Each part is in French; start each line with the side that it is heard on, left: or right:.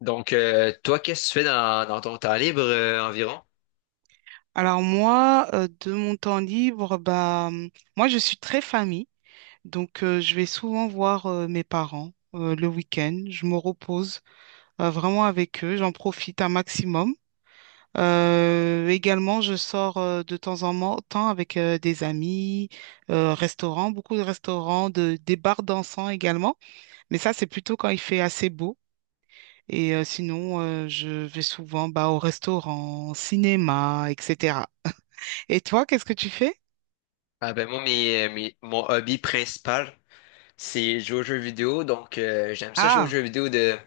left: Donc, toi, qu'est-ce que tu fais dans ton temps libre environ?
right: Alors moi, de mon temps libre, moi je suis très famille, donc je vais souvent voir mes parents le week-end. Je me repose vraiment avec eux, j'en profite un maximum. Également, je sors de temps avec des amis, restaurants, beaucoup de restaurants, des bars dansants également. Mais ça, c'est plutôt quand il fait assez beau. Et sinon, je vais souvent bah, au restaurant, cinéma, etc. Et toi, qu'est-ce que tu fais?
left: Ah ben moi, mon hobby principal, c'est jouer aux jeux vidéo. Donc, j'aime ça jouer aux
right: Ah,
left: jeux vidéo de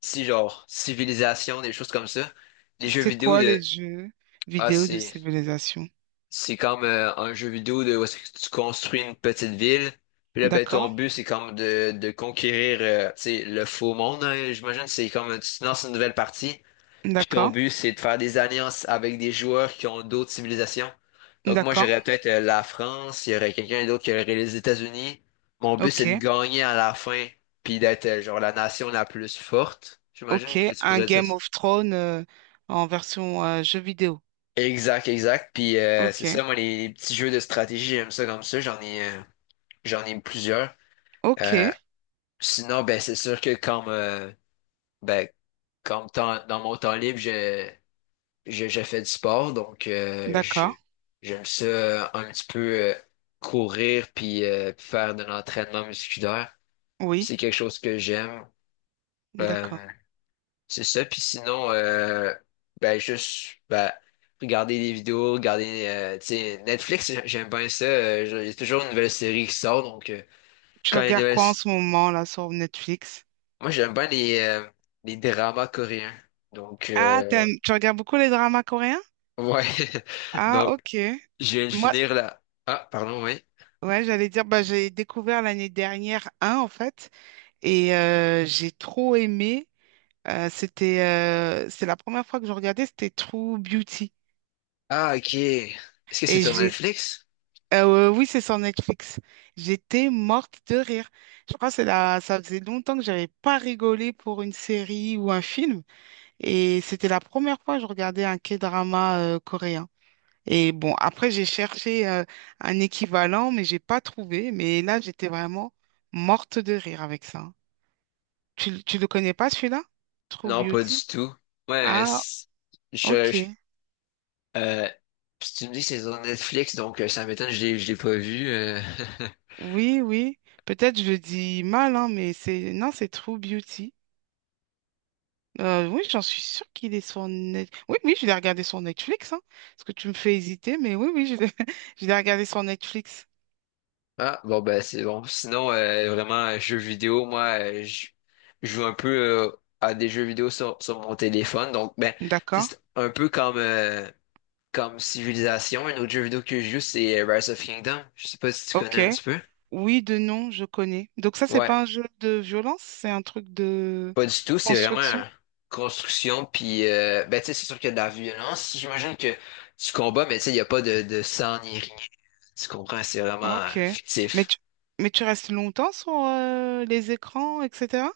left: si genre civilisation, des choses comme ça. Les jeux
right: c'est
left: vidéo
right: quoi les
left: de
right: jeux
left: Ah,
right: vidéo de
left: c'est
right: civilisation?
left: comme un jeu vidéo de où est-ce que tu construis une petite ville. Puis là, ben
right: D'accord,
left: ton but, c'est comme de conquérir tu sais, le faux monde, hein. J'imagine que c'est comme tu te lances une nouvelle partie. Puis ton
right: d'accord,
left: but, c'est de faire des alliances avec des joueurs qui ont d'autres civilisations. Donc moi,
right: d'accord.
left: j'aurais peut-être la France, il y aurait quelqu'un d'autre qui aurait les États-Unis. Mon but,
right: Ok,
left: c'est de gagner à la fin, puis d'être genre la nation la plus forte. J'imagine que
right: ok.
left: tu
right: Un
left: pourrais dire
right: Game
left: ça.
right: of Thrones en version jeu vidéo.
left: Exact, exact. Puis c'est
right: Ok,
left: ça, moi, les petits jeux de stratégie, j'aime ça comme ça. J'en ai plusieurs.
right: ok,
left: Euh, Sinon, ben c'est sûr que comme, ben, comme temps- dans mon temps libre, je fais du sport, donc
right: d'accord.
left: j'aime ça un petit peu courir puis faire de l'entraînement musculaire. C'est
right: Oui,
left: quelque chose que j'aime.
right: d'accord.
left: Euh, c'est ça. Puis sinon, ben juste ben, regarder des vidéos, regarder tu sais, Netflix, j'aime bien ça. Il y a toujours une nouvelle série qui sort, donc
right: Tu
left: quand il y a une
right: regardes
left: nouvelle...
right: quoi en
left: s-
right: ce moment là sur Netflix?
left: Moi, j'aime bien les dramas coréens. Donc,
right: Ah, t'aimes, tu regardes beaucoup les dramas coréens?
left: ouais.
right: Ah,
left: Donc,
right: ok.
left: je viens de
right: Moi,
left: finir là. Ah, pardon, oui.
right: ouais, j'allais dire, bah, j'ai découvert l'année dernière un en fait, et j'ai trop aimé. C'est la première fois que je regardais, c'était True Beauty.
left: Ah, ok. Est-ce que c'est
right: Et
left: sur Netflix?
right: oui, c'est sur Netflix. J'étais morte de rire. Je crois que c'est la, ça faisait longtemps que j'avais pas rigolé pour une série ou un film. Et c'était la première fois que je regardais un K-drama, coréen. Et bon, après, j'ai cherché, un équivalent, mais j'ai pas trouvé. Mais là, j'étais vraiment morte de rire avec ça. Tu le connais pas, celui-là? True
left: Non, pas du
right: Beauty?
left: tout. Ouais,
right: Ah,
left: je,
right: ok.
left: je- euh, si tu me dis que c'est sur Netflix, donc ça m'étonne, je l'ai pas vu.
right: Oui, oui. Peut-être je le dis mal, hein, mais c'est non, c'est True Beauty. Oui, j'en suis sûre qu'il est sur Net... Oui, oui, je l'ai regardé sur Netflix, hein, parce que tu me fais hésiter, mais oui, oui, je l'ai je l'ai regardé sur Netflix.
left: Ah, bon, ben, c'est bon. Sinon, vraiment, jeux vidéo, moi, je joue un peu euh, à des jeux vidéo sur mon téléphone. Donc, ben, tu
right: D'accord.
left: sais, c'est un peu comme Civilization. Un autre jeu vidéo que je joue, c'est Rise of Kingdom. Je sais pas si tu connais
right: Ok.
left: un petit peu.
right: Oui, de nom, je connais. Donc ça, c'est
left: Ouais.
right: pas un jeu de violence, c'est un truc de
left: Pas du tout, c'est vraiment
right: construction.
left: construction, puis ben, tu sais, c'est sûr qu'il y a de la violence. J'imagine que tu combats, mais tu sais, il n'y a pas de sang ni rien. Tu comprends, c'est vraiment
right: Ok. Mais
left: fictif.
right: tu, mais tu restes longtemps sur les écrans, etc.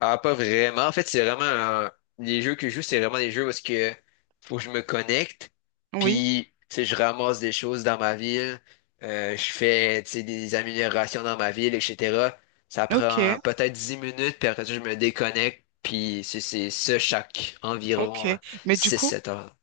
left: Ah, pas vraiment. En fait, c'est vraiment, les jeux que je joue, c'est vraiment des jeux où est-ce que faut que je me connecte,
right: Oui.
left: puis tu sais, je ramasse des choses dans ma ville, je fais tu sais, des améliorations dans ma ville, etc. Ça prend
right: Ok.
left: peut-être 10 minutes, puis après ça, je me déconnecte, puis c'est ça chaque
right: Ok.
left: environ
right: Mais du
left: six
right: coup,
left: sept heures.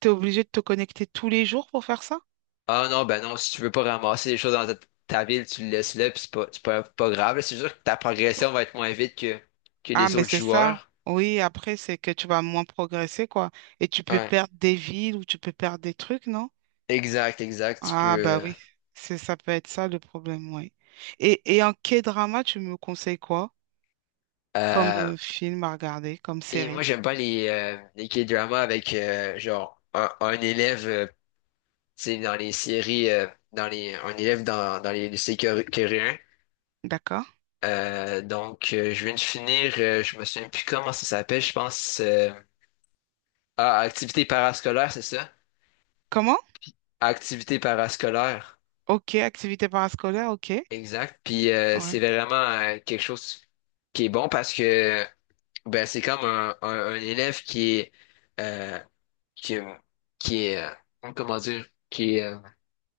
right: tu es obligé de te connecter tous les jours pour faire ça?
left: Ah non, ben non, si tu veux pas ramasser les choses dans ta ville, tu le laisses là, puis c'est pas grave, là. C'est sûr que ta progression va être moins vite que
right: Ah,
left: les
right: mais
left: autres
right: c'est ça.
left: joueurs.
right: Oui, après, c'est que tu vas moins progresser, quoi. Et tu peux
left: Ouais.
right: perdre des villes ou tu peux perdre des trucs, non?
left: Exact, exact. Tu peux.
right: Ah, bah oui, c'est ça peut être ça le problème, oui. Et en K-drama, tu me conseilles quoi comme
left: Euh,
right: film à regarder, comme
left: et moi,
right: série?
left: j'aime pas les K-dramas avec genre un élève, tu sais, dans les séries, un élève dans les lycées coréens.
right: D'accord?
left: Donc, je viens de finir, je me souviens plus comment ça s'appelle, je pense. Ah, activité parascolaire, c'est ça?
right: Comment?
left: Activité parascolaire.
right: Ok, activité parascolaire, ok.
left: Exact. Puis c'est
right: Ouais.
left: vraiment quelque chose qui est bon parce que ben c'est comme un, un élève qui est euh, qui, qui est comment dire qui est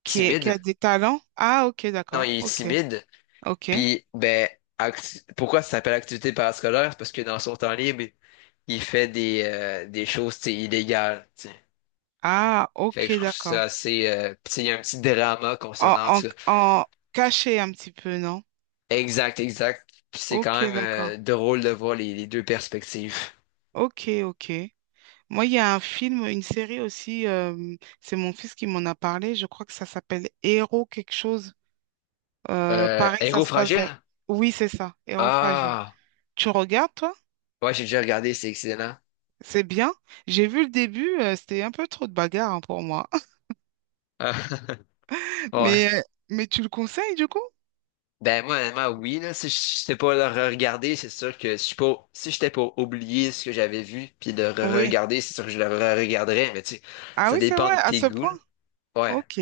right: Qui a
left: timide.
right: des talents? Ah, ok,
left: Non,
right: d'accord.
left: il est
right: Ok,
left: timide.
right: ok.
left: Puis ben pourquoi ça s'appelle activité parascolaire? C'est parce que dans son temps libre, il fait des choses tu sais, illégales, tu sais.
right: Ah,
left: Fait que je
right: ok,
left: trouve
right: d'accord.
left: ça assez. Puis tu sais, il y a un petit drama
right: En,
left: concernant
right: en,
left: ça.
right: en caché un petit peu, non?
left: Exact, exact. Puis c'est quand
right: Ok,
left: même
right: d'accord.
left: drôle de voir les deux perspectives.
right: Ok, ok. Moi, il y a un film, une série aussi, c'est mon fils qui m'en a parlé, je crois que ça s'appelle Héros quelque chose. Pareil, ça
left: Héros
right: se passe
left: fragile?
right: dans... Oui, c'est ça, Héros fragile.
left: Ah,
right: Tu regardes, toi?
left: ouais, j'ai déjà regardé, c'est excellent.
right: C'est bien. J'ai vu le début, c'était un peu trop de bagarre hein, pour moi.
left: Ah, ouais.
right: Mais, euh, mais tu le conseilles, du coup?
left: Ben moi, honnêtement, oui, là, si j'étais pas le regarder c'est sûr que si j'étais pas oublié ce que j'avais vu, puis le
right: Oui.
left: re-regarder, c'est sûr que je le re-regarderais, mais tu sais,
right: Ah
left: ça
right: oui, c'est
left: dépend de
right: vrai, à
left: tes
right: ce
left: goûts, là.
right: point.
left: Ouais.
right: Ok.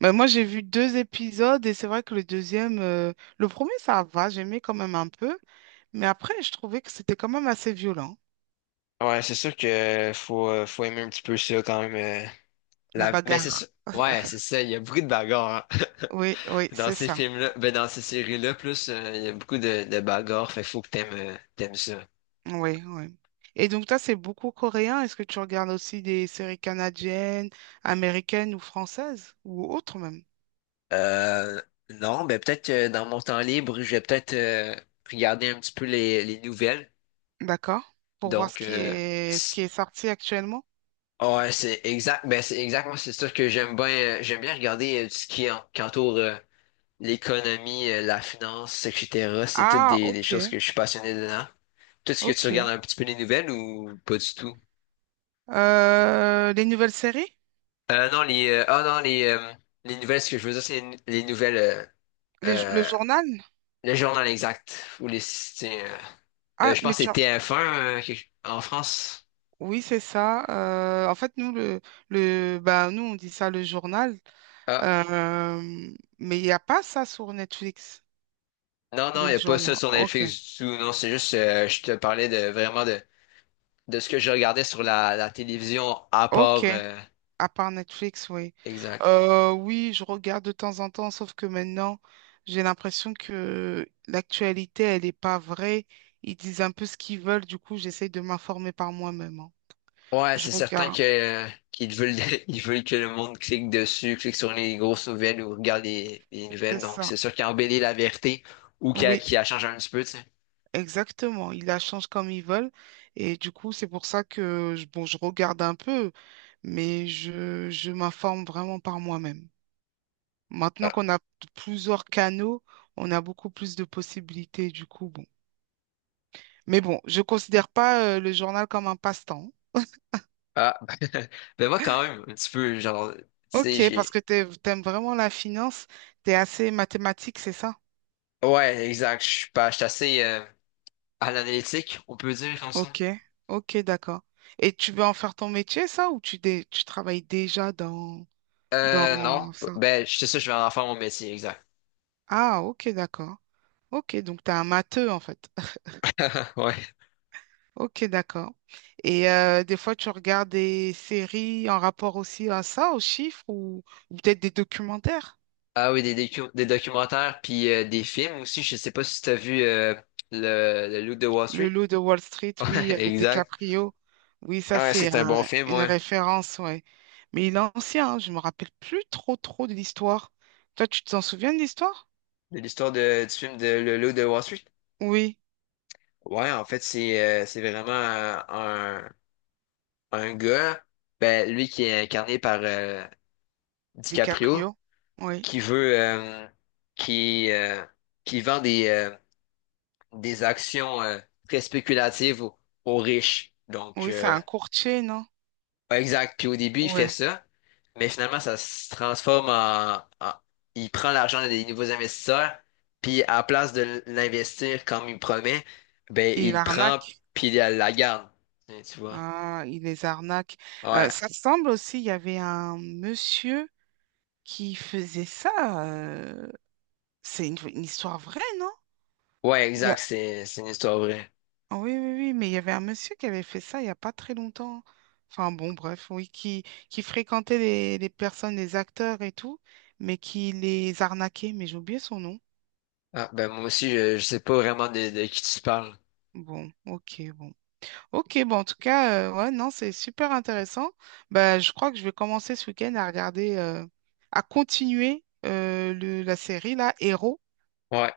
right: Mais moi, j'ai vu deux épisodes et c'est vrai que le deuxième, le premier, ça va, j'aimais quand même un peu. Mais après, je trouvais que c'était quand même assez violent,
left: Ouais, c'est sûr que faut aimer un petit peu ça quand même. euh,
right: la
left: Mais c'est sûr.
right: bagarre.
left: Ouais, c'est ça, il y a beaucoup de bagarres, hein.
right: Oui, oui,
left: Dans
right: c'est
left: ces
right: ça.
left: films-là, ben dans ces séries-là, plus il y a beaucoup de bagarres, fait que faut que t'aimes ça.
right: Oui, oui. Et donc, toi, c'est beaucoup coréen. Est-ce que tu regardes aussi des séries canadiennes, américaines ou françaises ou autres même?
left: Euh, non, mais peut-être que dans mon temps libre, je vais peut-être regarder un petit peu les nouvelles.
right: D'accord. Pour voir
left: Donc,
right: ce qui
left: c-
right: est sorti actuellement.
left: ouais, c'est exact. Ben, c'est exactement, c'est sûr que j'aime bien regarder tout ce qui est qui entoure l'économie, la finance, etc. C'est toutes
right: Ah,
left: des
right: ok,
left: choses que je suis passionné dedans. Tout ce que
right: ok.
left: tu regardes un petit peu les nouvelles ou pas du tout?
right: Les nouvelles séries?
left: Non, les, ah non, les nouvelles, ce que je veux dire, c'est les nouvelles,
right: Le
left: euh,
right: journal?
left: le journal exact ou les, c'est.
right: Ah,
left: Je
right: mais
left: pense que
right: tu
left: c'est
right: as-
left: TF1, en France.
right: Oui, c'est ça. En fait, nous, nous, on dit ça le journal.
left: Ah,
right: Euh, mais il n'y a pas ça sur Netflix,
left: non, non, il
right: le
left: n'y a pas ça
right: journal.
left: sur
right: Ok.
left: Netflix du tout. Non, c'est juste, je te parlais de vraiment de ce que je regardais sur la télévision à
right: Ok,
left: part,
right: à part Netflix, oui.
left: exact.
right: Oui, je regarde de temps en temps, sauf que maintenant, j'ai l'impression que l'actualité, elle n'est pas vraie. Ils disent un peu ce qu'ils veulent, du coup, j'essaye de m'informer par moi-même, hein.
left: Ouais,
right: Je
left: c'est certain
right: regarde,
left: que qu'ils veulent, ils veulent que le monde clique dessus, clique sur les grosses nouvelles ou regarde les nouvelles.
right: c'est
left: Donc,
right: ça.
left: c'est sûr qu'ils embellit la vérité ou qu'il a,
right: Oui,
left: qu'il a changé un petit peu, tu sais.
right: exactement. Ils la changent comme ils veulent. Et du coup, c'est pour ça que, bon, je regarde un peu, je m'informe vraiment par moi-même. Maintenant
left: Ah,
right: qu'on a plusieurs canaux, on a beaucoup plus de possibilités, du coup, bon. Mais bon, je considère pas le journal comme un passe-temps.
left: ah. Ben moi, quand même, un petit peu, genre, tu sais,
right: Ok, parce
left: j'ai...
right: que t'aimes vraiment la finance, t'es assez mathématique, c'est ça?
left: Ouais, exact. Je suis pas, Je suis assez, à l'analytique, on peut dire comme ça.
right: Ok, ok, d'accord. Et tu veux en faire ton métier, ça, ou tu travailles déjà dans,
left: Non.
right: dans ça?
left: Ben, je sais ça, je vais en faire mon métier, exact.
right: Ah, ok, d'accord. Ok, donc t'es un matheux, en fait.
left: Ouais.
right: Ok, d'accord. Et des fois, tu regardes des séries en rapport aussi à ça, aux chiffres, ou peut-être des documentaires?
left: Ah oui, des documentaires, puis des films aussi. Je sais pas si t'as vu le Loup de Wall
right: Le
left: Street.
right: loup de Wall Street, oui,
left: Ouais,
right: avec
left: exact.
right: DiCaprio. Oui, ça,
left: Ah, ouais, c'est un bon film,
right: une
left: ouais.
right: référence, ouais. Mais il est ancien, hein, je me rappelle plus trop de l'histoire. Toi, tu t'en souviens de l'histoire?
left: De l'histoire du film de Le Loup de Wall Street.
right: Oui,
left: Ouais, en fait, c'est vraiment un, gars, ben, lui qui est incarné par DiCaprio,
right: DiCaprio. Oui,
left: qui veut, euh, qui, euh, qui vend des actions très spéculatives aux riches. Donc,
right: oui, c'est un courtier, non?
left: ouais, exact. Puis au début, il fait
right: Ouais.
left: ça, mais finalement, ça se transforme il prend l'argent des nouveaux investisseurs, puis à la place de l'investir comme il promet, ben
right: Il
left: il le prend
right: arnaque.
left: puis il la garde. Tu vois.
right: Ah, il les arnaque.
left: Ouais,
right: Ça semble aussi, il y avait un monsieur qui faisait ça. euh, C'est une histoire vraie, non?
left: ouais,
right: Il
left: exact. C'est une histoire vraie.
right: Oui, oui, oui, mais il y avait un monsieur qui avait fait ça il n'y a pas très longtemps. Enfin bon, bref, qui fréquentait les personnes, les acteurs et tout, mais qui les arnaquait, mais j'ai oublié son nom.
left: Ah, ben moi aussi, je sais pas vraiment de qui tu parles.
right: Bon, ok, bon. Ok, bon, en tout cas, ouais, non, c'est super intéressant. Bah, je crois que je vais commencer ce week-end à regarder, la série, là, Héros,
left: Ouais,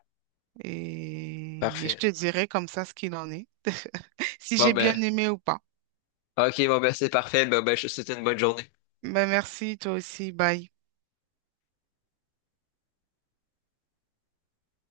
right: et je
left: parfait.
right: te dirai comme ça ce qu'il en est, si j'ai
left: Bon
right: bien
left: ben,
right: aimé ou pas.
left: ok, c'est parfait. Ben, je te souhaite une bonne journée.
right: Bah, merci, toi aussi, bye.